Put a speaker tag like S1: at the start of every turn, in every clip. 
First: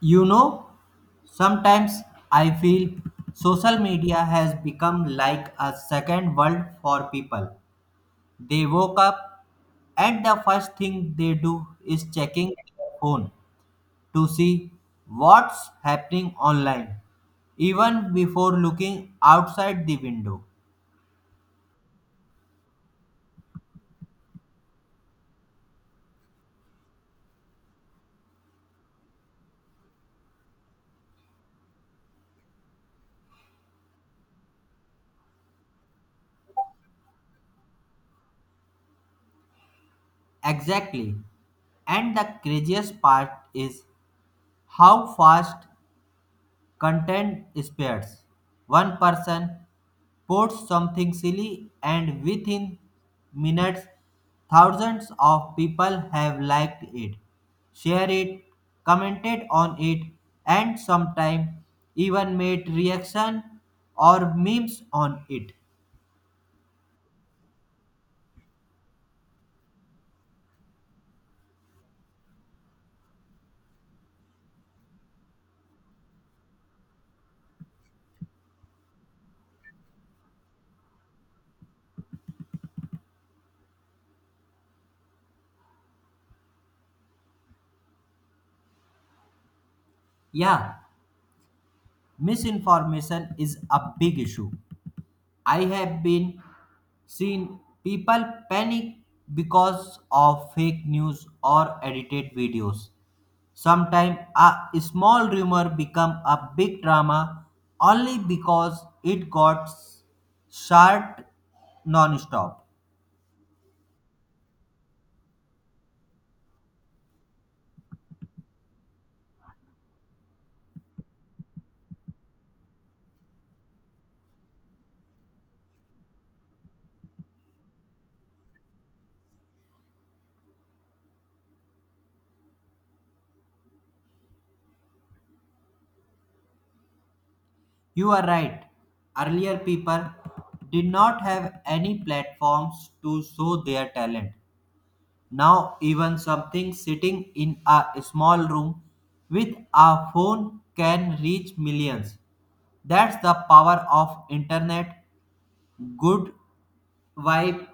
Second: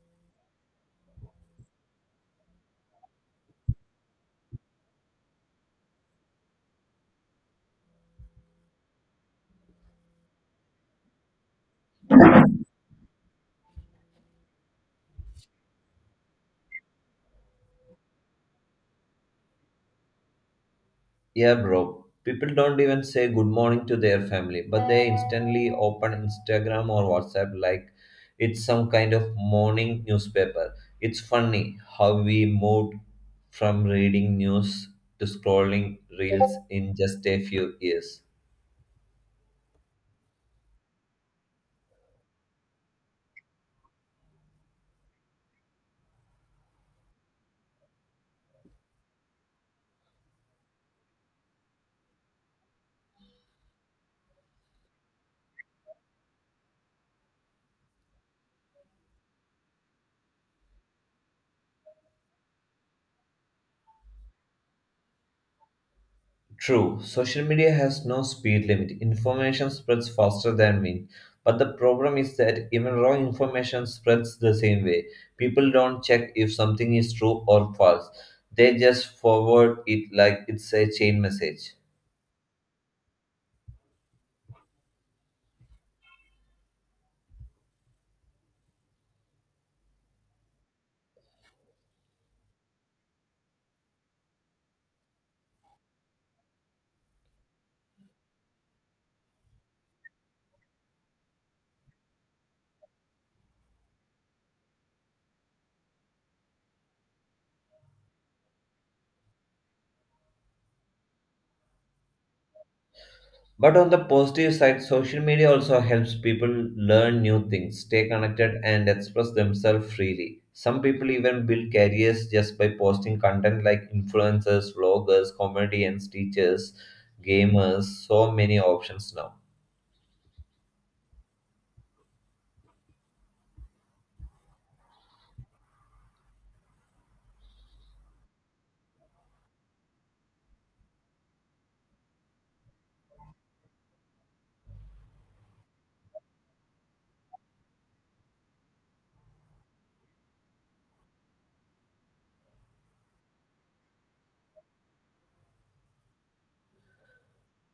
S1: You know, sometimes I feel social media has become like a second world for people. They woke up and the first thing they do is checking their phone to see what's happening online, even before looking outside the window.
S2: Yeah, bro. People don't even say good morning to their family, but they instantly open Instagram or WhatsApp like it's some kind of morning newspaper. It's funny how we moved from reading news to scrolling reels in just a few years.
S1: Exactly. And the craziest part is how fast content spreads. One person posts something silly, and within minutes, thousands of people have liked it, shared it, commented on it, and sometimes even made reaction or memes on it.
S2: True, social media has no speed limit. Information spreads faster than wind. But the problem is that even wrong information spreads the same way. People don't check if something is true or false. They just forward it like it's a chain message.
S1: Yeah, misinformation is a big issue. I have been seen people panic because of fake news or edited videos. Sometimes a small rumor become a big drama only because it got shared non-stop.
S2: But on the positive side, social media also helps people learn new things, stay connected, and express themselves freely. Some people even build careers just by posting content like influencers, vloggers, comedians, teachers, gamers, so many options now.
S1: You are right. Earlier people did not have any platforms to show their talent. Now, even something sitting in a small room with a phone can reach millions. That's the power of internet, good vibe,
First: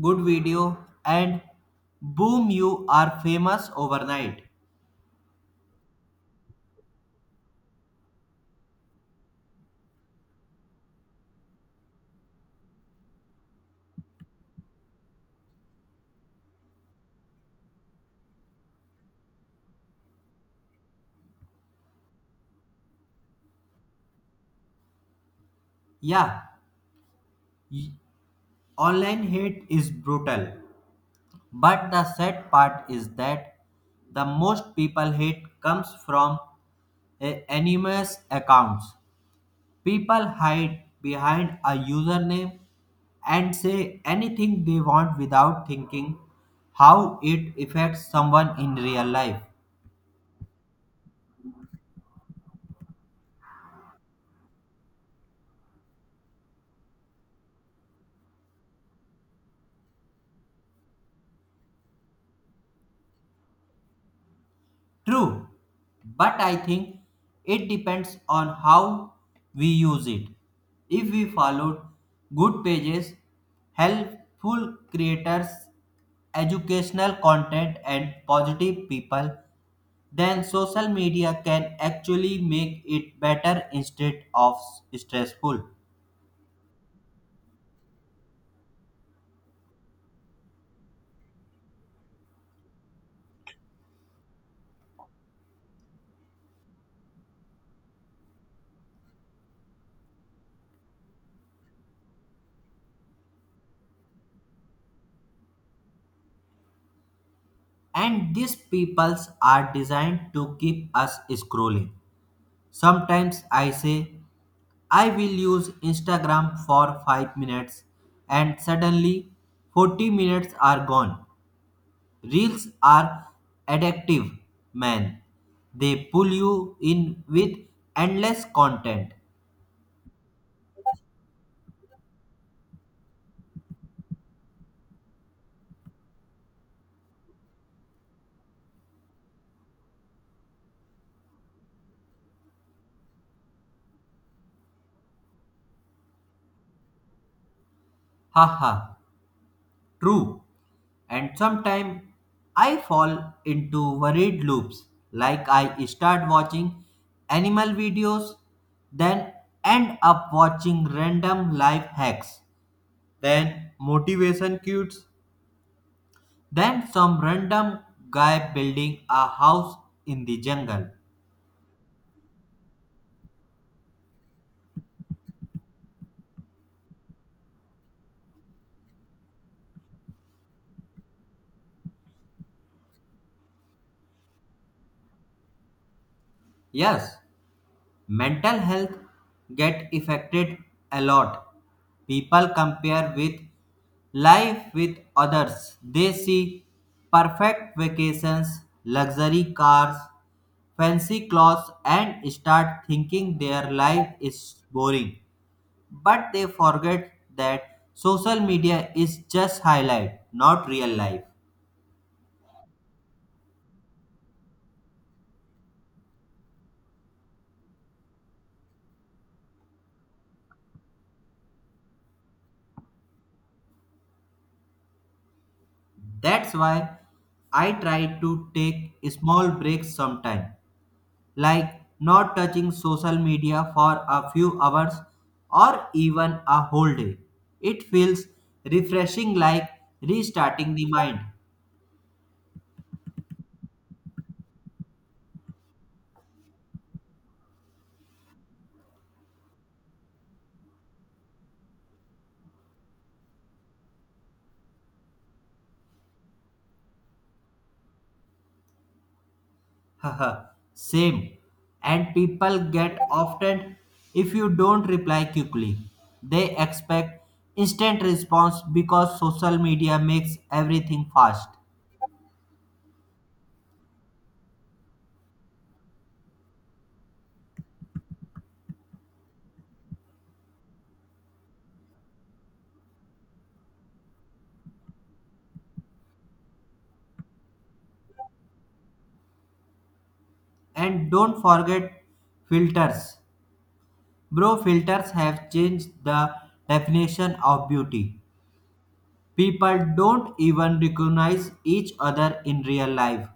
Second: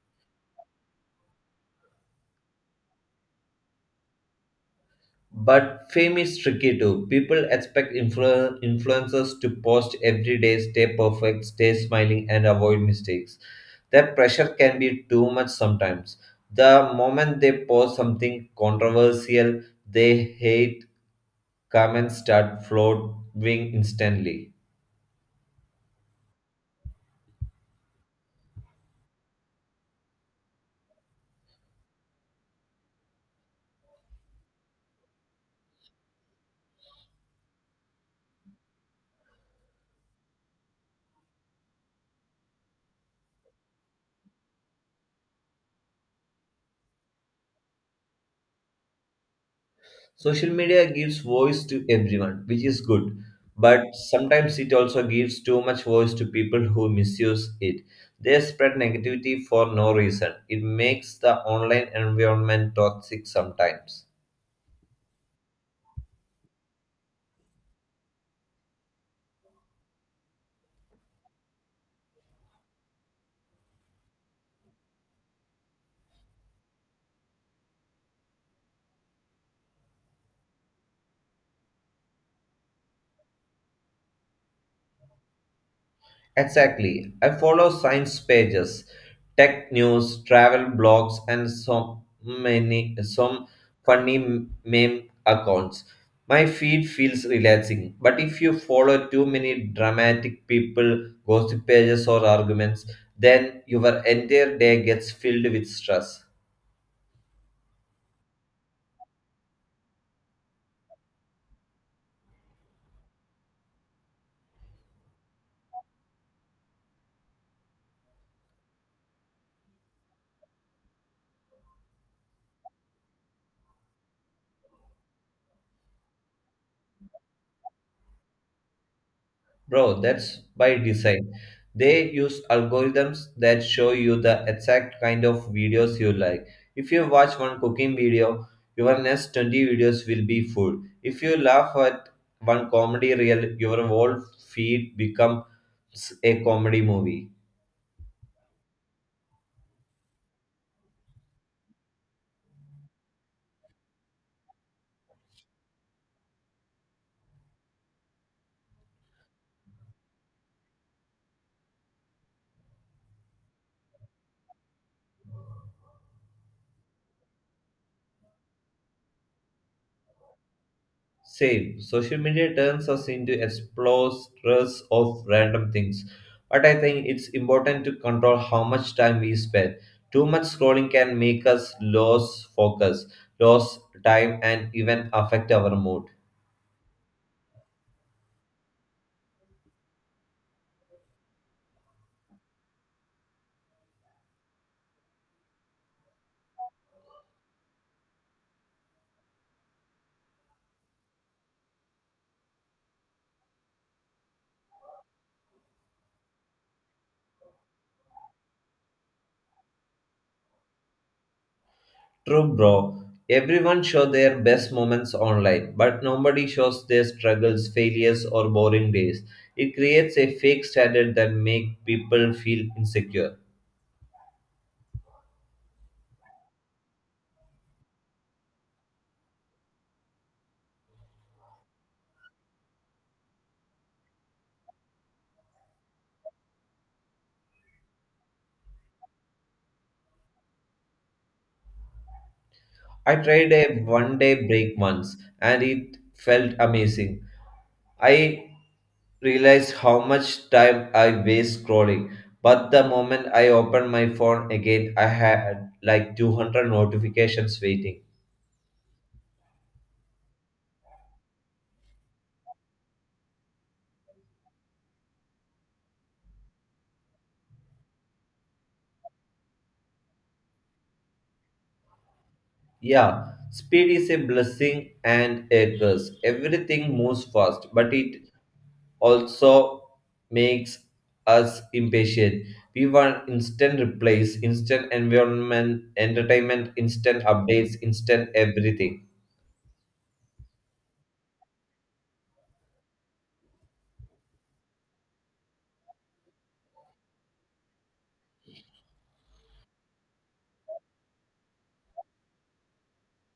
S1: good video, and boom, you are famous overnight.
S2: But fame is tricky too. People expect influencers to post every day, stay perfect, stay smiling, and avoid mistakes. That pressure can be too much sometimes. The moment they post something controversial, they hate comments start flowing instantly.
S1: Yeah, y- online hate is brutal, but the sad part is that the most people hate comes from anonymous accounts. People hide behind a username and say anything they want without thinking how it affects someone in real life.
S2: Social media gives voice to everyone, which is good, but sometimes it also gives too much voice to people who misuse it. They spread negativity for no reason. It makes the online environment toxic sometimes.
S1: True, but I think it depends on how we use it. If we followed good pages, helpful creators, educational content, and positive people, then social media can actually make it better instead of stressful.
S2: Exactly. I follow science pages, tech news, travel blogs, and so many some funny meme accounts. My feed feels relaxing, but if you follow too many dramatic people, gossip pages, or arguments, then your entire day gets filled with stress.
S1: And these peoples are designed to keep us scrolling. Sometimes I say, I will use Instagram for 5 minutes, and suddenly 40 minutes are gone. Reels are addictive, man. They pull you in with endless content.
S2: Bro, that's by design. They use algorithms that show you the exact kind of videos you like. If you watch one cooking video, your next 20 videos will be food. If you laugh at one comedy reel, your whole feed becomes a comedy movie.
S1: Haha, true. And sometimes I fall into worried loops, like I start watching animal videos, then end up watching random life hacks, then motivation cues, then some random guy building a house in the jungle.
S2: Same. Social media turns us into explorers of random things. But I think it's important to control how much time we spend. Too much scrolling can make us lose focus, lose time, and even affect our mood.
S1: Yes, mental health get affected a lot. People compare with life with others. They see perfect vacations, luxury cars, fancy clothes and start thinking their life is boring. But they forget that social media is just highlight, not real life.
S2: True, bro. Everyone shows their best moments online, but nobody shows their struggles, failures, or boring days. It creates a fake standard that makes people feel insecure.
S1: That's why I try to take small breaks sometime, like not touching social media for a few hours or even a whole day. It feels refreshing, like restarting the mind.
S2: I tried a one day break once and it felt amazing. I realized how much time I waste scrolling, but the moment I opened my phone again, I had like 200 notifications waiting.
S1: Haha, same. And people get often if you don't reply quickly. They expect instant response because social media makes everything fast.
S2: Yeah, speed is a blessing and a curse. Everything moves fast, but it also makes us impatient. We want instant replies, instant environment, entertainment, instant updates, instant everything.
S1: And don't forget filters. Bro, filters have changed the definition of beauty. People don't even recognize each other in real life.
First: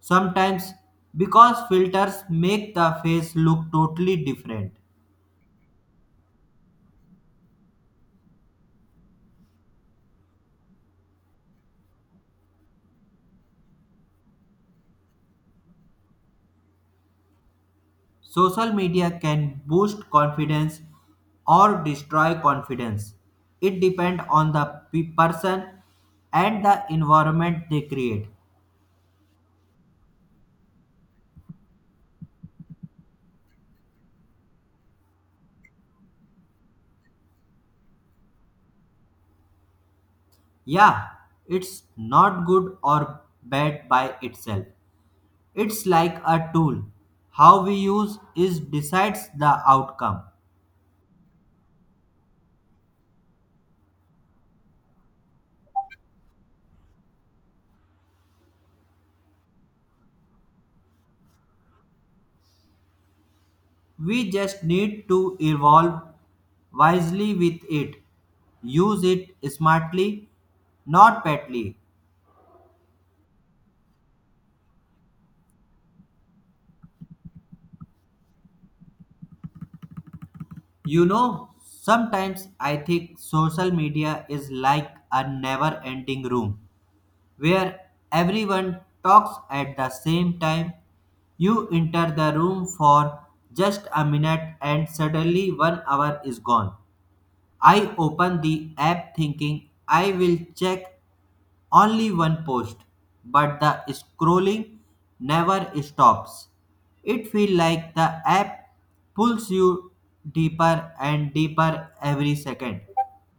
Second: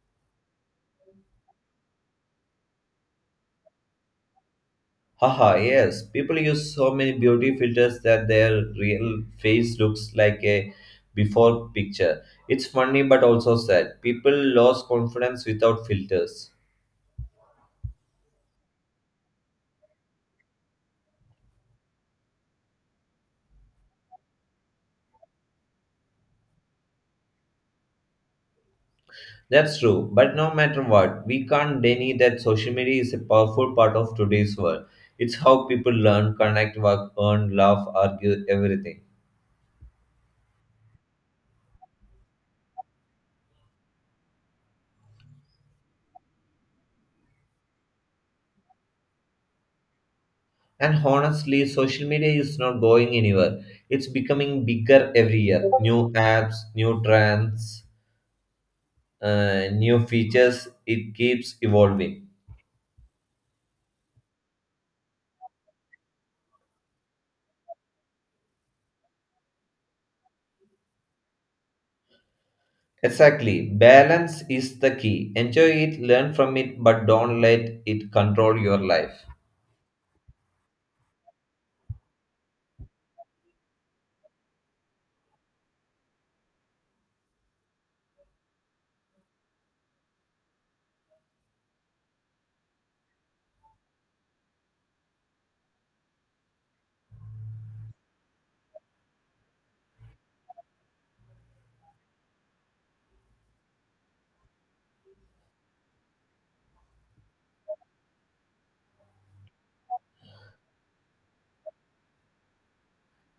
S1: Sometimes because filters make the face look totally different.
S2: Haha, yes. People use so many beauty filters that their real face looks like a before picture. It's funny but also sad. People lost confidence without filters.
S1: Social media can boost confidence or destroy confidence. It depends on the person and the environment they create.
S2: That's true, but no matter what, we can't deny that social media is a powerful part of today's world. It's how people learn, connect, work, earn, laugh, argue, everything.
S1: Yeah, it's not good or bad by itself. It's like a tool. How we use is decides the outcome.
S2: And honestly, social media is not going anywhere. It's becoming bigger every year. New apps, new trends, new features, it keeps evolving.
S1: We just need to evolve wisely with it. Use it smartly, not badly.
S2: Exactly. Balance is the key. Enjoy it, learn from it, but don't let it control your life.
S1: You know, sometimes I think social media is like a never ending room where everyone talks at the same time. You enter the room for just a minute and suddenly 1 hour is gone. I opened the app thinking I will check only one post, but the scrolling never stops. It feels like the app pulls you deeper and deeper every second,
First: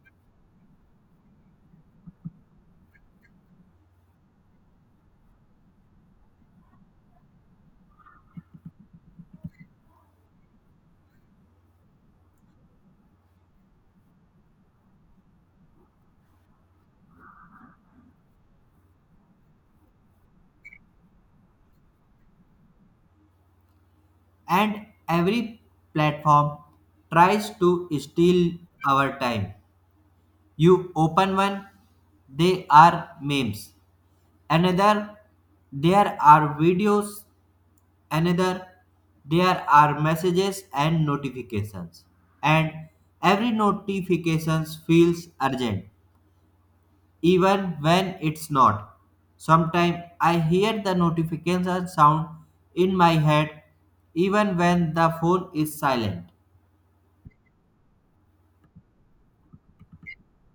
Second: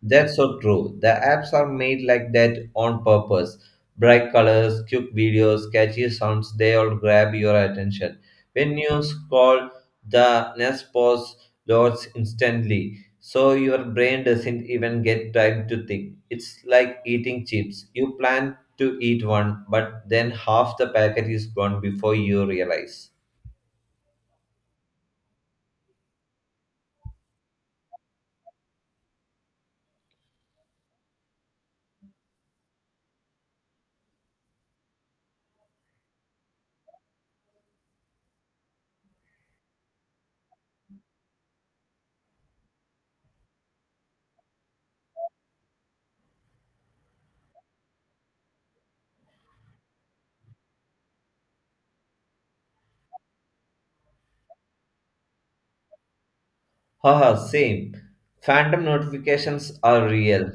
S2: That's so true. The apps are made like that on purpose. Bright colors, cute videos, catchy sounds, they all grab your attention. When you scroll, the nest pause loads instantly, so your brain doesn't even get time to think. It's like eating chips. You plan to eat one, but then half the packet is gone before you realize.
S1: and every platform tries to steal our time. You open one, they are memes. Another, there are videos. Another, there are messages and notifications, and every notifications feels urgent even when it's not. Sometimes I hear the notification sound in my head even when the phone is silent.
S2: Haha, same. Phantom notifications are real.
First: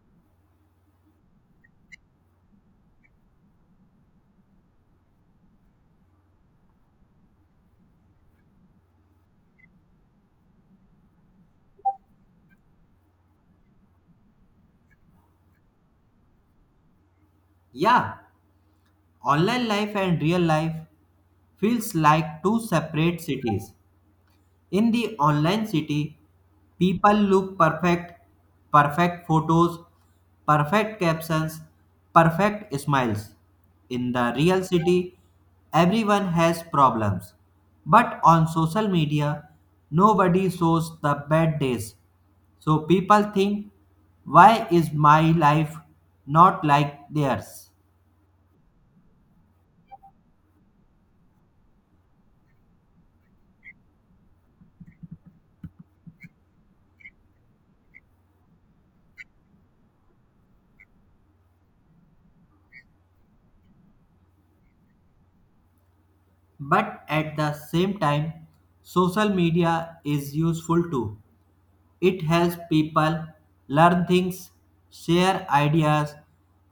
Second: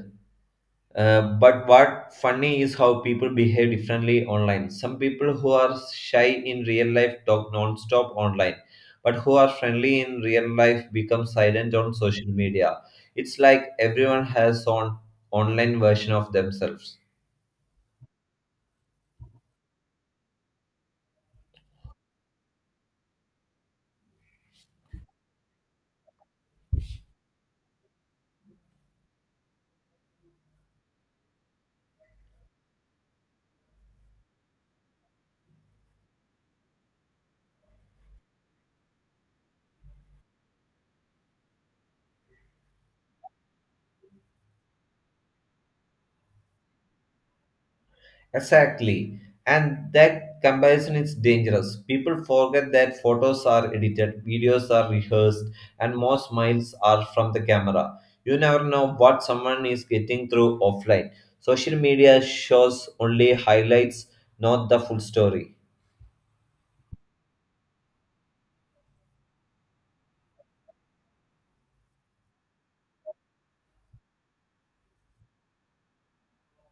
S2: But what funny is how people behave differently online. Some people who are shy in real life talk non-stop online, but who are friendly in real life become silent on social media. It's like everyone has on online version of themselves.
S1: Yeah, online life and real life feels like two separate cities. In the online city, people look perfect, perfect photos, perfect captions, perfect smiles. In the real city, everyone has problems. But on social media, nobody shows the bad days. So people think, why is my life not like theirs?
S2: Exactly. And that comparison is dangerous. People forget that photos are edited, videos are rehearsed, and most smiles are from the camera. You never know what someone is getting through offline. Social media shows only highlights, not the full story.
S1: But at the same time, social media is useful too. It helps people learn things, share ideas,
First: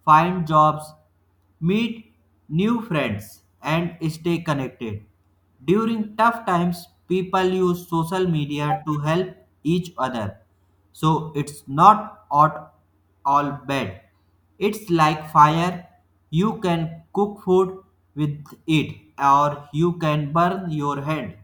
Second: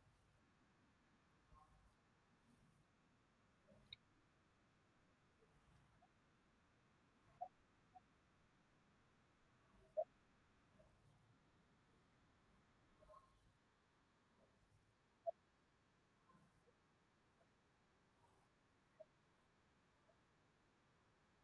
S1: find jobs, meet new friends, and stay connected. During tough times, people use social media to help each other. So it's not at all bad. It's like fire. You can cook food with it, or you can burn your hand.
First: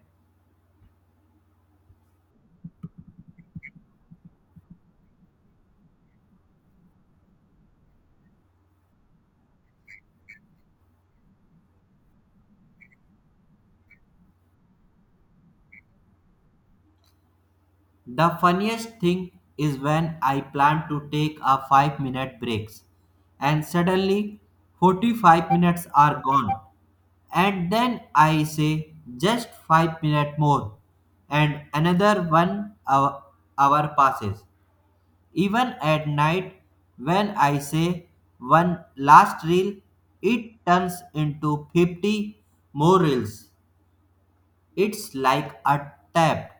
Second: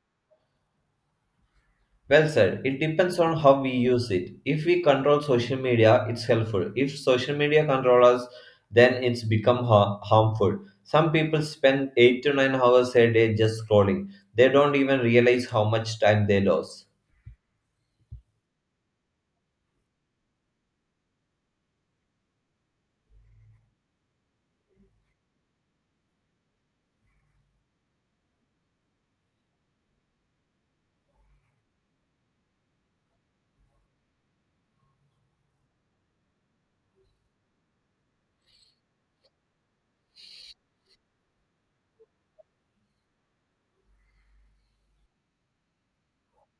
S2: Well said. It depends on how we use it. If we control social media, it's helpful. If social media control us, then it's become harmful. Some people spend 8 to 9 hours a day just scrolling. They don't even realize how much time they lose.
S1: The funniest thing is when I plan to take a 5-minute breaks and suddenly 45 minutes are gone, and then I say just 5 minutes more, and another 1 hour, hour passes. Even at night when I say one last reel, it turns into 50 more reels. It's like a tap.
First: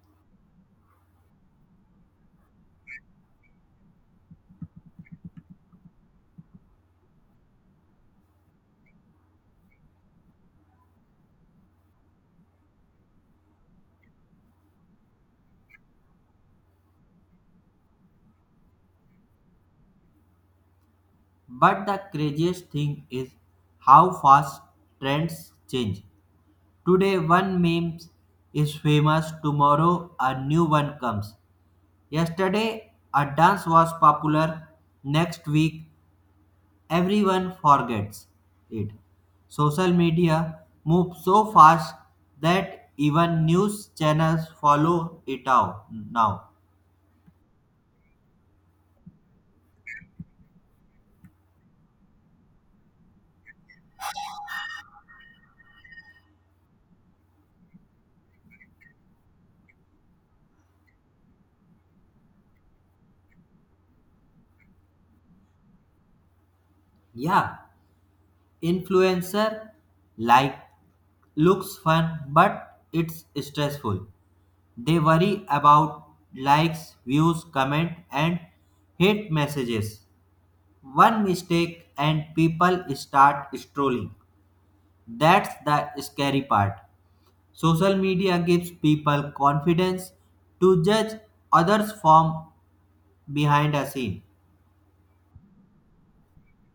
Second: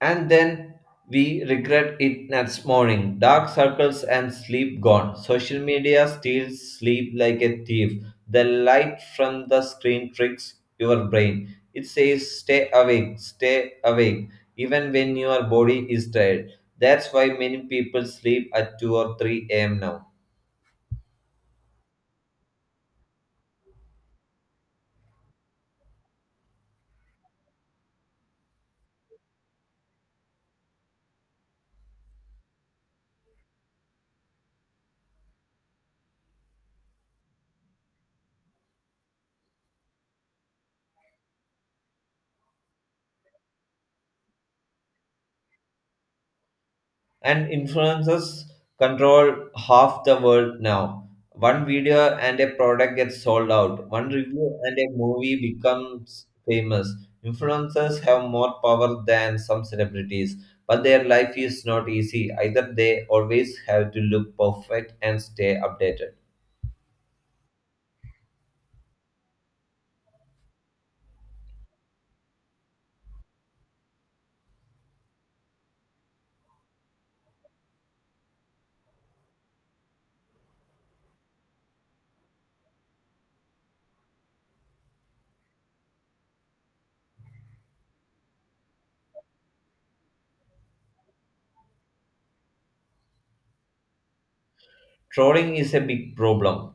S2: And then we regret it next morning. Dark circles and sleep gone. Social media steals sleep like a thief. The light from the screen tricks your brain. It says, stay awake, even when your body is tired. That's why many people sleep at 2 or 3 a.m. now.
S1: But the craziest thing is how fast trends change. Today, one meme is famous, tomorrow, a new one comes. Yesterday, a dance was popular, next week, everyone forgets it. Social media moves so fast that even news channels follow it out now.
S2: And influencers control half the world now. One video and a product gets sold out. One review and a movie becomes famous. Influencers have more power than some celebrities, but their life is not easy. Either they always have to look perfect and stay updated.
S1: Yeah, influencer like looks fun but it's stressful. They worry about likes, views, comment, and hate messages. One mistake and people start strolling. That's the scary part. Social media gives people confidence to judge others from behind a scene.
S2: Trolling is a big problem.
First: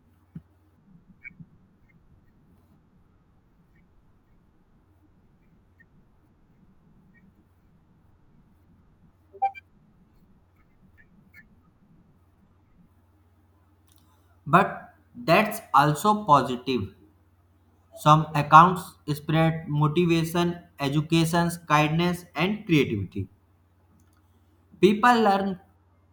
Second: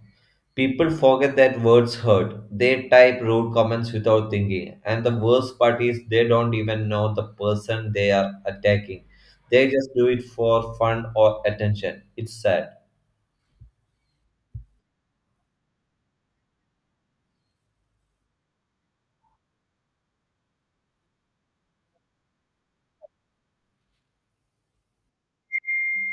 S2: People forget that words hurt. They type rude comments without thinking. And the worst part is they don't even know the person they are attacking. They just do it for fun or attention. It's sad.
S1: But that's also positive. Some accounts spread motivation, education, kindness, and creativity. People learn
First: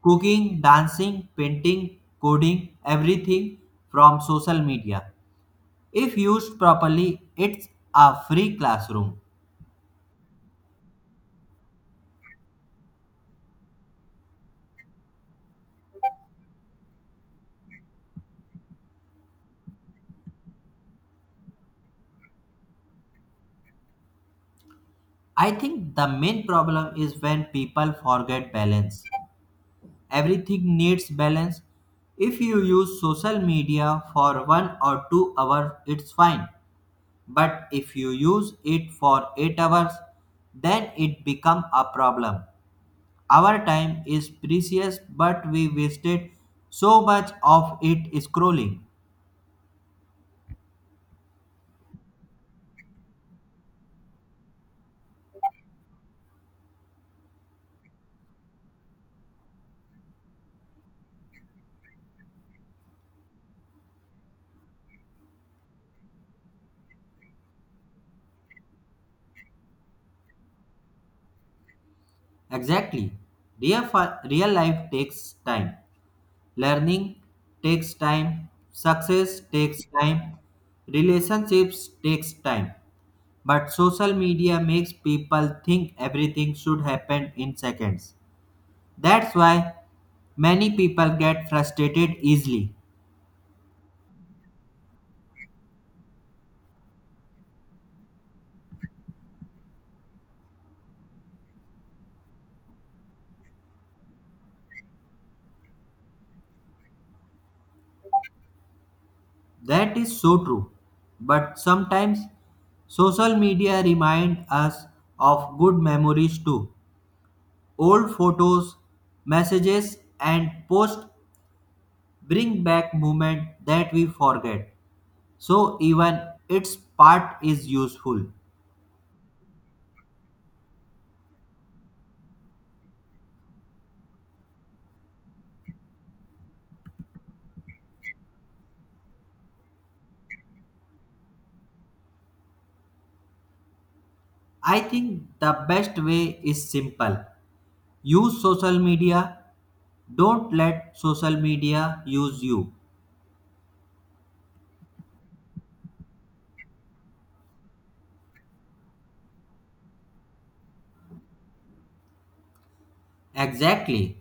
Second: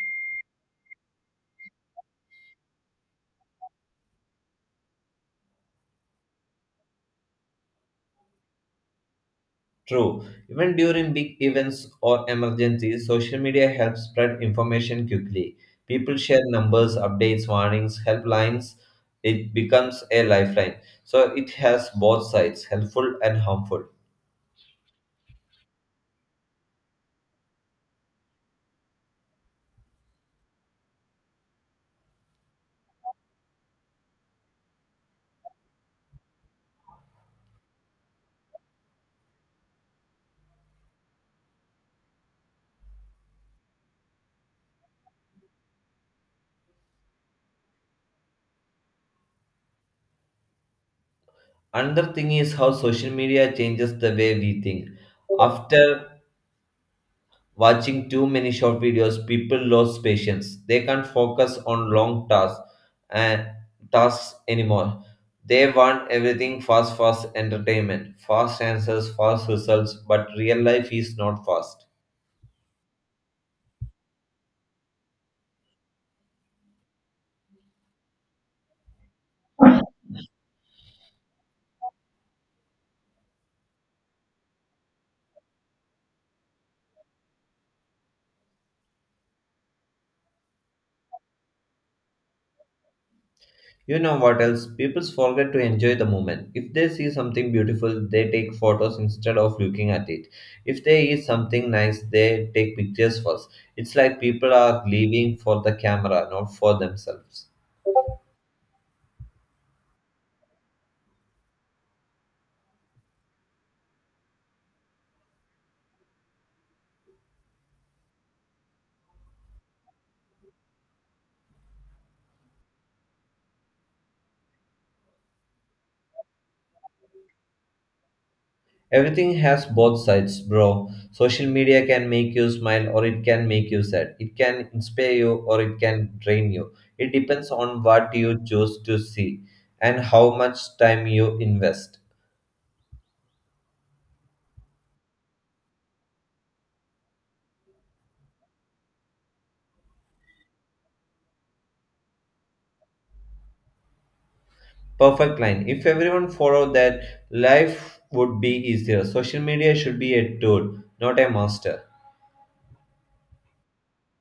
S1: cooking, dancing, painting, coding, everything from social media. If used properly, it's a free classroom.
S2: True. Even during big events or emergencies, social media helps spread information quickly. People share numbers, updates, warnings, helplines. It becomes a lifeline. So it has both sides, helpful and harmful.
S1: I think the main problem is when people forget balance. Everything needs balance. If you use social media for 1 or 2 hours, it's fine. But if you use it for 8 hours, then it become a problem. Our time is precious but we wasted so much of it scrolling.
S2: Another thing is how social media changes the way we think. After watching too many short videos, people lose patience. They can't focus on long and tasks anymore. They want everything fast, fast entertainment, fast answers, fast results, but real life is not fast.
S1: Exactly. Real life takes time. Learning takes time. Success takes time. Relationships takes time. But social media makes people think everything should happen in seconds. That's why many people get frustrated easily.
S2: You know what else? People forget to enjoy the moment. If they see something beautiful, they take photos instead of looking at it. If they eat something nice, they take pictures first. It's like people are living for the camera, not for themselves.
S1: That is so true. But sometimes social media remind us of good memories too. Old photos, messages and posts bring back moment that we forget. So even its part is useful.
S2: Everything has both sides, bro. Social media can make you smile or it can make you sad. It can inspire you or it can drain you. It depends on what you choose to see and how much time you invest.
S1: I think the best way is simple. Use social media. Don't let social media use you.
S2: Perfect line. If everyone followed that, life would be easier. Social media should be a tool, not a master.
S1: Exactly.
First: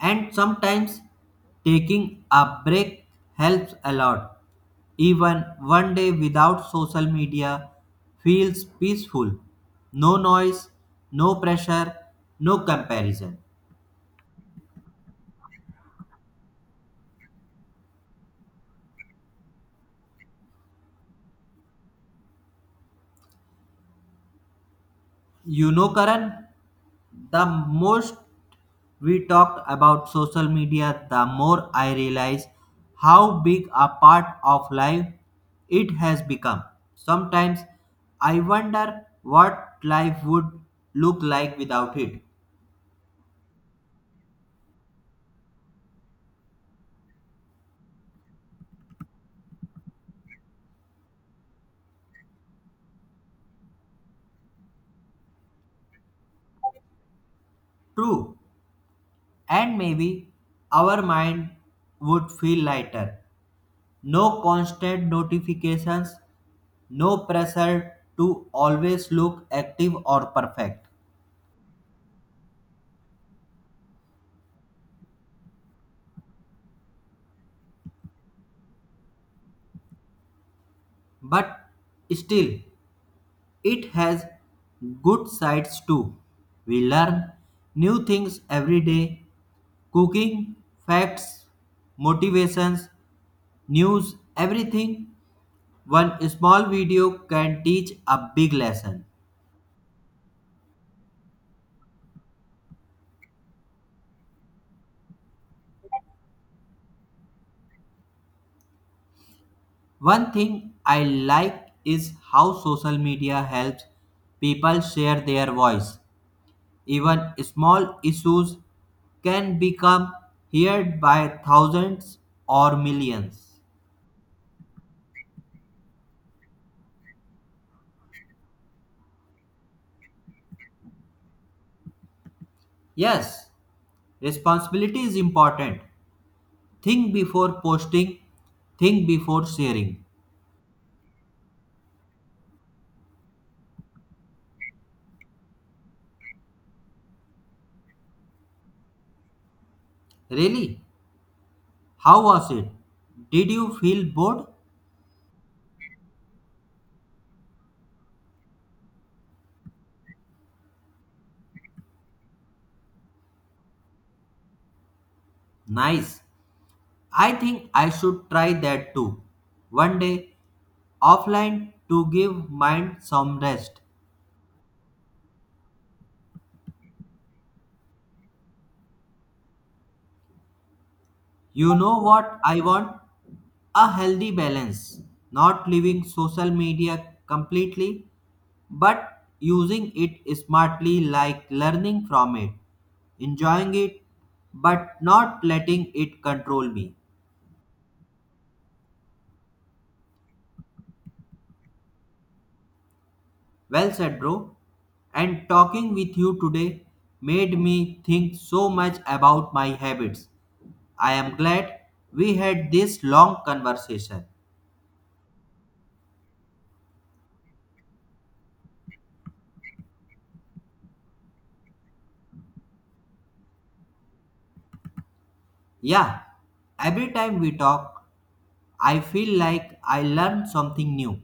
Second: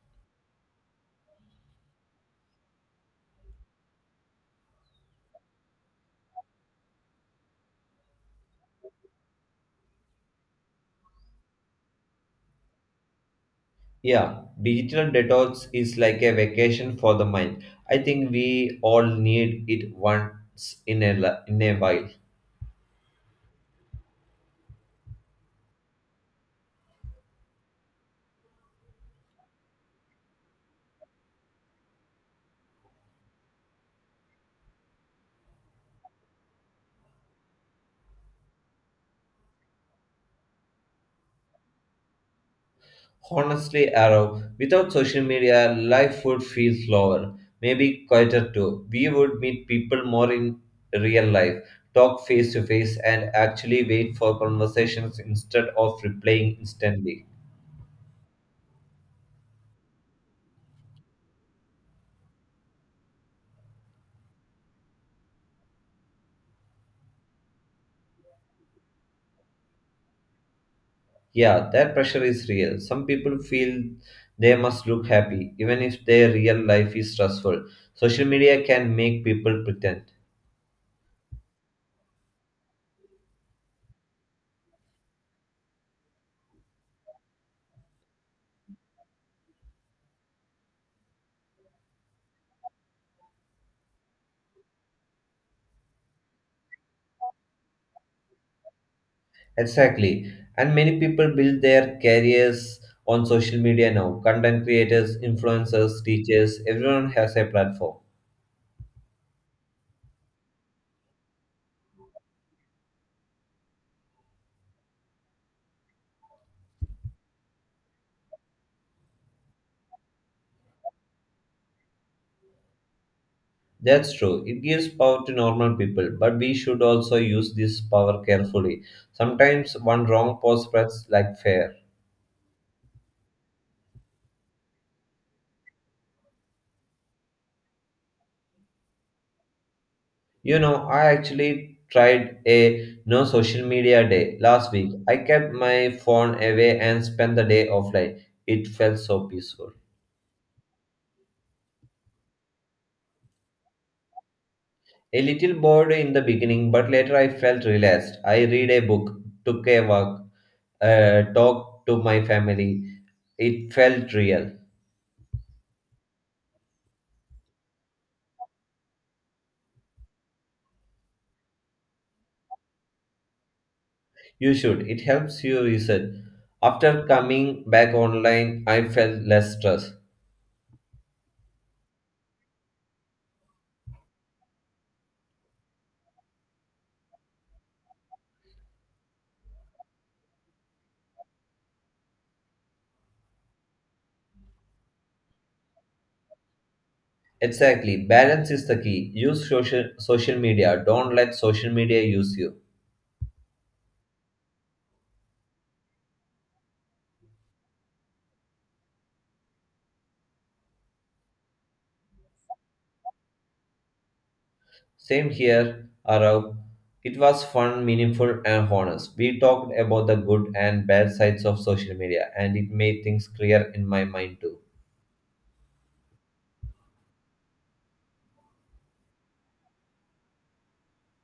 S1: And sometimes taking a break helps a lot. Even 1 day without social media feels peaceful. No noise, no pressure, no comparison.
S2: Yeah, digital detox is like a vacation for the mind. I think we all need it once in a in a while.
S1: You know, Karan, the most we talked about social media, the more I realize how big a part of life it has become. Sometimes I wonder what life would look like without it.
S2: Honestly, Arrow, without social media, life would feel slower, maybe quieter too. We would meet people more in real life, talk face to face, and actually wait for conversations instead of replying instantly.
S1: True, and maybe our mind would feel lighter. No constant notifications, no pressure to always look active or perfect.
S2: Yeah, that pressure is real. Some people feel they must look happy, even if their real life is stressful. Social media can make people pretend.
S1: But still, it has good sides too. We learn new things every day, cooking, facts, motivations, news, everything. One small video can teach a big lesson.
S2: Exactly. And many people build their careers on social media now. Content creators, influencers, teachers, everyone has a platform.
S1: One thing I like is how social media helps people share their voice. Even small issues can become heard by thousands or millions.
S2: That's true. It gives power to normal people, but we should also use this power carefully. Sometimes one wrong post spreads like fear.
S1: Yes, responsibility is important. Think before posting, think before sharing.
S2: You know, I actually tried a no social media day last week. I kept my phone away and spent the day offline. It felt so peaceful.
S1: Really? How was it? Did you feel bored?
S2: A little bored in the beginning, but later I felt relaxed. I read a book, took a walk, talked to my family. It felt real.
S1: Nice. I think I should try that too. 1 day, offline to give mind some rest.
S2: You should. It helps you reset. After coming back online, I felt less stressed.
S1: You know what I want? A healthy balance, not leaving social media completely, but using it smartly, like learning from it, enjoying it, but not letting it control me.
S2: Exactly. Balance is the key. Use social media. Don't let social media use you.
S1: Well said, bro. And talking with you today made me think so much about my habits. I am glad we had this long conversation.
S2: Same here, Arav. It was fun, meaningful, and honest. We talked about the good and bad sides of social media, and it made things clear in my mind too.
S1: Yeah, every time we talk, I feel like I learned something new.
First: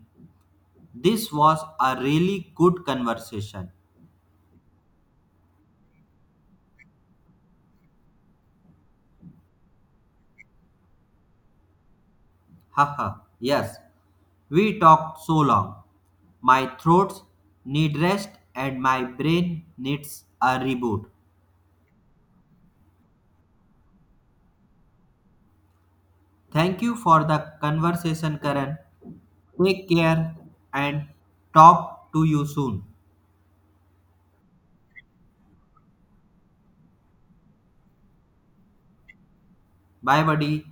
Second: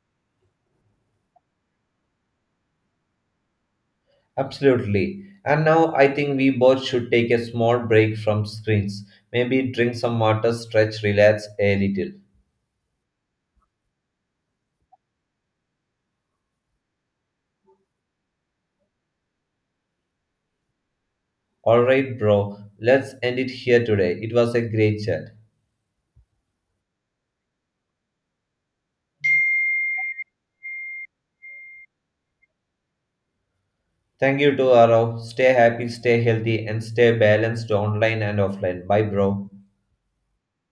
S1: This was a really good conversation.
S2: Absolutely. And now I think we both should take a small break from screens. Maybe drink some water, stretch, relax a little.
S1: Haha, yes, we talked so long. My throats need rest and my brain needs a reboot.
S2: Alright, bro. Let's end it here today. It was a great chat.
S1: Thank you for the conversation, Karan. Take care and talk to you soon.
S2: Thank you to Arav. Stay happy, stay healthy, and stay balanced online and offline. Bye, bro.
S1: Bye, buddy.